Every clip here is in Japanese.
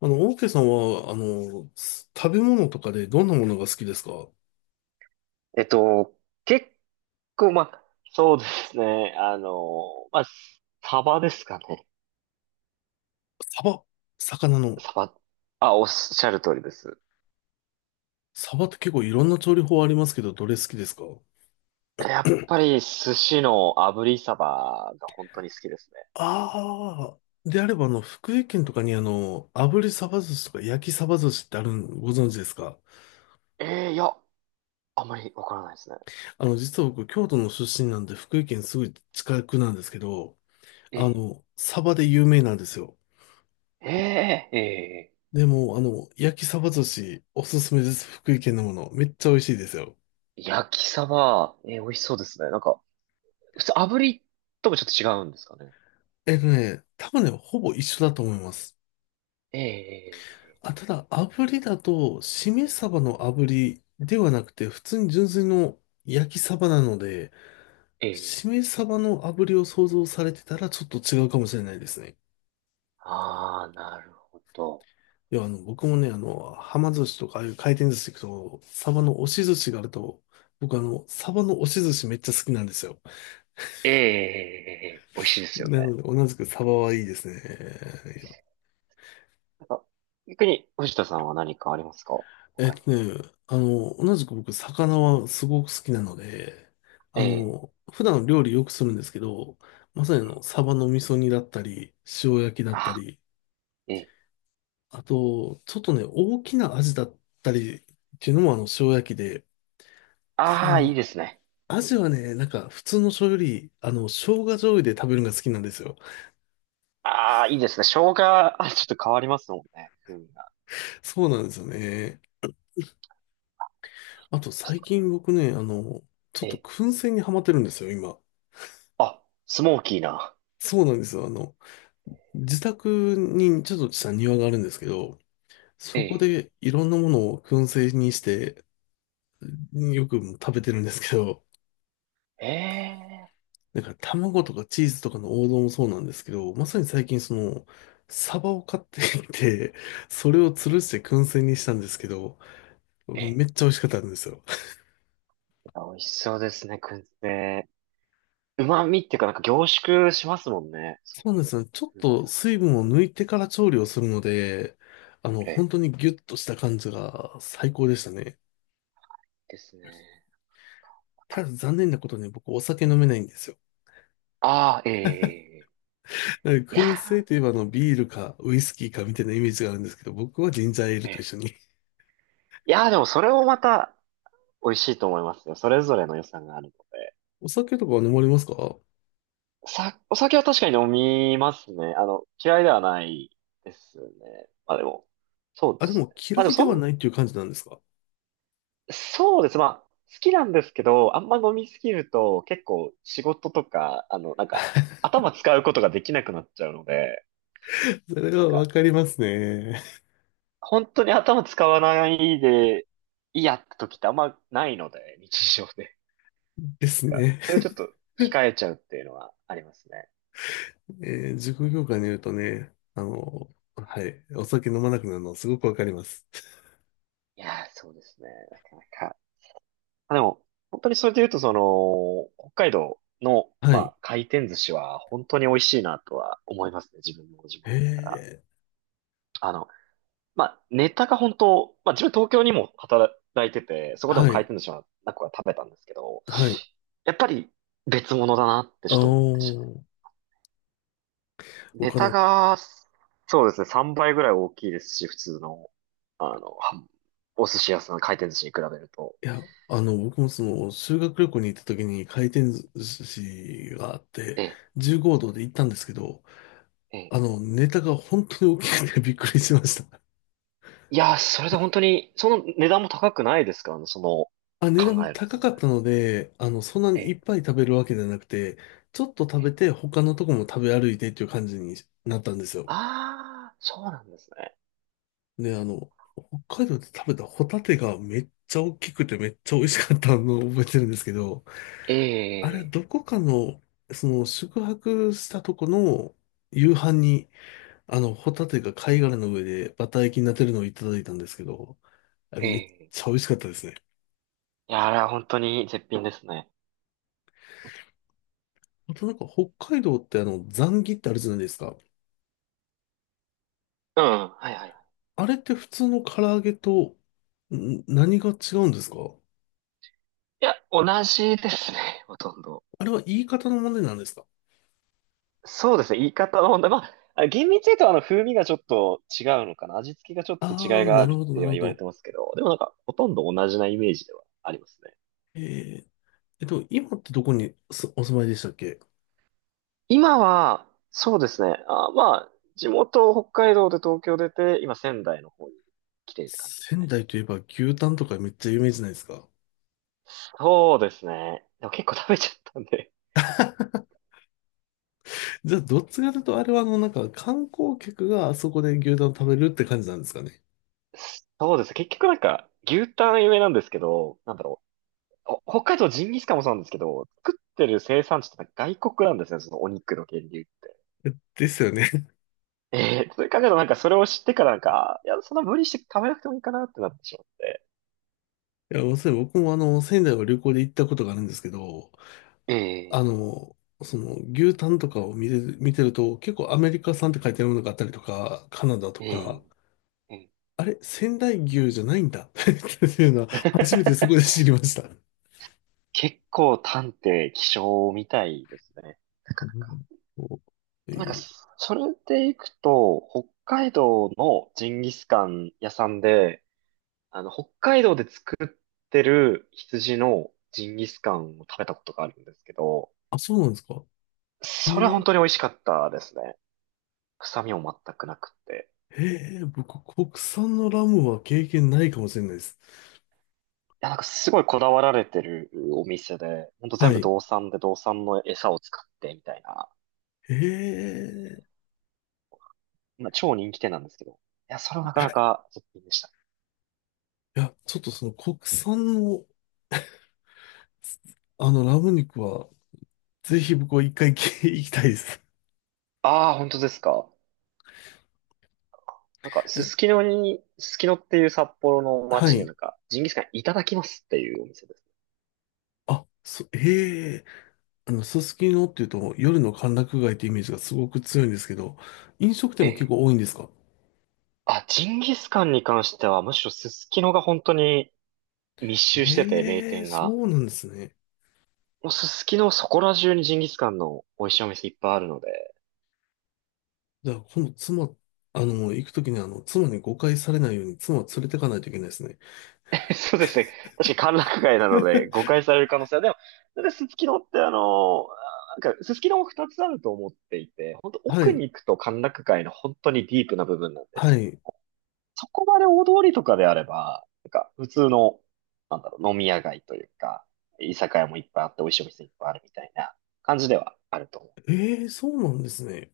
オーケーさんは、食べ物とかでどんなものが好きですか？えっと、結構、まあ、そうですね。まあ、サバですかね。サバ、魚の。サバ。あ、おっしゃる通りです。サバって結構いろんな調理法ありますけど、どれ好きですか？やっぱり寿司の炙りサバが本当に好きですああー、であれば、福井県とかに炙りサバ寿司とか焼きサバ寿司ってあるん、ご存知ですか？ね。ええ、いや、あんまりわからないですね。実は僕、京都の出身なんで、福井県すぐ近くなんですけど、ええ、サバで有名なんですよ。ええ、ええ、でも、焼きサバ寿司、おすすめです。福井県のもの。めっちゃ美味しいですよ。焼きサバ、ええ、美味しそうですね。なんか、普通炙りともちょっと違うんですかね。多分ね、ほぼ一緒だと思います。ええ、あ、ただ、炙りだと、しめ鯖の炙りではなくて、普通に純粋の焼き鯖なので、ええ、えしえ、め鯖の炙りを想像されてたらちょっと違うかもしれないですね。ああー、なるほど。いや、僕もね、はま寿司とか、ああいう回転寿司行くと、鯖の押し寿司があると、僕鯖の押し寿司めっちゃ好きなんですよ。ええ、ええ、美味しいですよなね。ので、同じく鯖はいいですね。なんか、逆に、藤田さんは何かありますか、えっ他に？とね、同じく僕、魚はすごく好きなので、ええ、普段料理よくするんですけど、まさにええ、サバの味噌煮だったり、塩焼きだったあ、り、ええ、あと、ちょっとね、大きなアジだったりっていうのも塩焼きで、ただああ、いいですね。アえジえ、はね、なんか普通の醤油より、生姜醤油で食べるのが好きなんですよ。ああ、いいですね。生姜、あ、ちょっと変わりますもんね。風味が。そうなんですよね。あと、最近僕ね、ちょっえとえ、燻製にハマってるんですよ、今。あ、スモーキーな。そうなんですよ。自宅にちょっとした庭があるんですけど、えそこえ、でいろんなものを燻製にして、よく食べてるんですけど、ええ、なんか卵とかチーズとかの王道もそうなんですけど、まさに最近その、サバを買ってきて、それを吊えるえ、して燻製にしたんですけど、ええ、めっちゃ美味しかったんですよ。美味しそうですね、燻製。旨味っていうか、なんか凝縮しますもんね。そそううなんいでうすね。ちょっ風味とが。水分を抜いてから調理をするので、ええ、本当にギュッとした感じが最高でしたね。ですね。ただ残念なことに僕お酒飲めないんですよ。ああ、ええ、ええ、ええ、いや燻製といえばビールかウイスキーかみたいなイメージがあるんですけど、僕はジンジャーエールー、と一ええ、緒に。いやー、でもそれをまた、美味しいと思いますよ。それぞれの良さがあるので。お酒とかは飲まれますか？お酒は確かに飲みますね。嫌いではないですね。まあでも、そうであ、ですもね。嫌まあでもいではないっていう感じなんですか？ そうです。まあ、好きなんですけど、あんま飲みすぎると結構仕事とか、なんか、頭使うことができなくなっちゃうので、それなんはわか、かりますね。本当に頭使わないで、いいやって時ってあんまないので、日常で。でなんすか、ね。それちょっと控えちゃうっていうのはありますね。塾業界にいるとね、はい、お酒飲まなくなるのすごくわかります。いやー、そうですね。なかなか。あ、でも、本当にそれで言うと、その、北海道の、はまい。あ、回転寿司は本当に美味しいなとは思いますね。自分の地へ元だから。え、あの、まあ、ネタが本当、まあ、自分東京にも働いてて、そこでもは回い、転寿司はなく食べたんですけど、はい。やっぱり別物だなってちあょっと思ってしまお、う。ネ僕あタの、が、そうですね、3倍ぐらい大きいですし、普通の、あの、はお寿司屋さん、回転寿司に比べると。いや、僕もその、修学旅行に行った時に回転寿司があって、ええ、15度で行ったんですけど、ええ、ネタが本当に大きくて びっくりしました。いやー、それで本当に、その値段も高くないですか、その、あ、値段も考えると高全かっ然。たので、そんなえにいえ、っぱい食べるわけじゃなくて、ちょっと食えべえ。て他のとこも食べ歩いてっていう感じになったんですよ。ああ、そうなんですね。で、北海道で食べたホタテがめっちゃ大きくてめっちゃ美味しかったのを覚えてるんですけど、えあれ、え、どこかの、その、宿泊したとこの夕飯にホタテが貝殻の上でバター焼きになってるのをいただいたんですけど、あれえめっえ。ちゃ美味しかったですね。いや、あれは本当に絶品ですね。あとなんか北海道ってザンギってあるじゃないですか。うん、はいはいはい。あれって普通の唐揚げと、何が違うんですか？いや、同じですね、ほとんど。あれは言い方の問題なんですか？そうですね、言い方の問題。まあ、厳密に言うと風味がちょっと違うのかな。味付けがちょっと違いああー、がなあるるっほど、なてるはほ言われど。てますけど、でもなんか、ほとんど同じなイメージではありますね。えー、今ってどこにすお住まいでしたっけ？今は、そうですね。あ、まあ、地元北海道で東京出て、今仙台の方に来てるって感じです仙ね。台といえば牛タンとかめっちゃ有名じゃないですか。そうですね。でも結構食べちゃったんで。じゃあ、どっちかというと、あれはなんか観光客があそこで牛タン食べるって感じなんですかね。そうです。結局なんか、牛タン有名なんですけど、なんだろう。北海道ジンギスカンもそうなんですけど、作ってる生産地ってなんか外国なんですね、そのお肉の源流って。ですよね。ええ、それ考えるとなんかそれを知ってからなんか、あ、いや、そんな無理して食べなくてもいいかなってなってしまって。いや、僕も仙台を旅行で行ったことがあるんですけど、えあえ、の、その、牛タンとかを見てると、結構アメリカ産って書いてあるものがあったりとか、カナダとえか、え、ええ、 あれ、仙台牛じゃないんだ っていうのは、初めてそこで 知りました。結構探偵、気象みたいですね。なかうなか。ん、そうで、いなんか、いそれで行くと、北海道のジンギスカン屋さんで、北海道で作ってる羊のジンギスカンを食べたことがあるんですけど、あ、そうなんですか？えそれは本ー、当に美味しかったですね。臭みも全くなくて。僕、国産のラムは経験ないかもしれないです。いや、なんかすごいこだわられてるお店で、ほんとは全部い。道産で道産の餌を使ってみたいな、ええ、まあ、超人気店なんですけど、いや、それはなかなか絶品でした。いや、ちょっとその国産の、ラム肉は、ぜひ僕は一回き 行きたいです。ああ、本当ですか。なんか、うん、すすきのっていう札幌のは街にない。んか、ジンギスカンいただきますっていうお店です。あ、へえ、すすきのっていうと夜の歓楽街ってイメージがすごく強いんですけど、飲食店えも結え。構多いんですか？あ、ジンギスカンに関しては、むしろすすきのが本当に密集してて、名へえ、店が。そうなんですね。もうすすきのそこら中にジンギスカンの美味しいお店いっぱいあるので。じゃあ、今度行くときに妻に誤解されないように妻を連れてかないといけないですね。そうですね。確かに歓楽街なので、誤解される可能性は。でも、だってすすきのってなんか、すすきのも2つあると思っていて、本当は奥い、に行くと歓楽街の本当にディープな部分なんですはけど、い。そこまで大通りとかであれば、なんか普通の、なんだろう、飲み屋街というか、居酒屋もいっぱいあって美味しいお店いっぱいあるみたいな感じではあると思う。ええ、そうなんですね。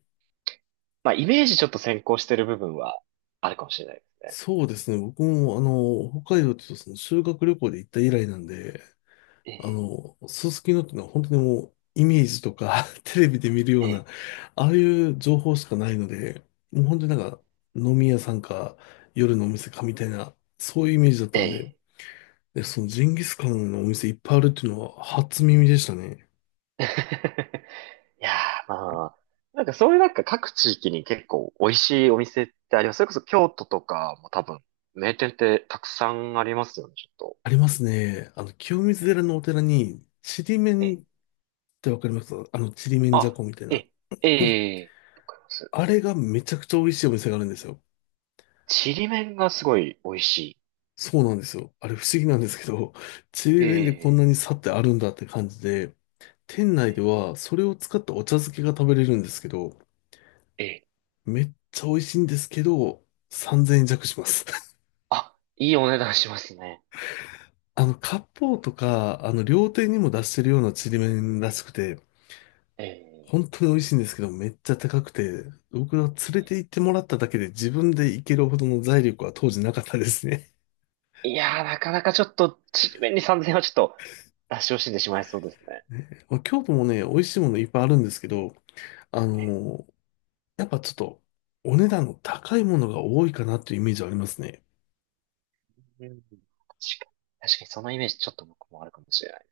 まあ、イメージちょっと先行してる部分はあるかもしれないですね。そうですね。僕も、北海道っていうとその修学旅行で行った以来なんで、ええ、すすきのっていうのは本当にもうイメージとか テレビで見るよえうな、え、ああいう情報しかないので、もう本当になんか飲み屋さんか夜のお店かみたいな、そういうイメージだっえたんで、え。で、そのジンギスカンのお店いっぱいあるっていうのは初耳でしたね。いやー、まあ、なんかそういうなんか各地域に結構美味しいお店ってあります。それこそ京都とかも多分名店ってたくさんありますよね、ちょっと。ありますね。清水寺のお寺に、ちりめえんえ、ってわかります？ちりめんじゃあ、こみたいえな。え、えうん、え、わかります。あれがめちゃくちゃ美味しいお店があるんですよ。ちりめんがすごい美味しい。そうなんですよ。あれ不思議なんですけど、ちりえめんでこんえ、なに差ってあるんだって感じで、店内えでえ、はそれを使ったお茶漬けが食べれるんですけど、ええ、めっちゃ美味しいんですけど、3,000円弱します。あ、いいお値段しますね。割烹とか、料亭にも出してるようなちりめんらしくて、え、え、本当に美味しいんですけど、めっちゃ高くて、僕は連れて行ってもらっただけで自分で行けるほどの財力は当時なかったですね。いやー、なかなかちょっと、ちりめんに3000円はちょっと、出し惜しんでしまいそうですね。ねまあ京都もね、美味しいものいっぱいあるんですけど、あえのやっぱちょっと、お値段の高いものが多いかなというイメージはありますね。え、うん、確かに、そのイメージちょっと僕もあるかもしれない。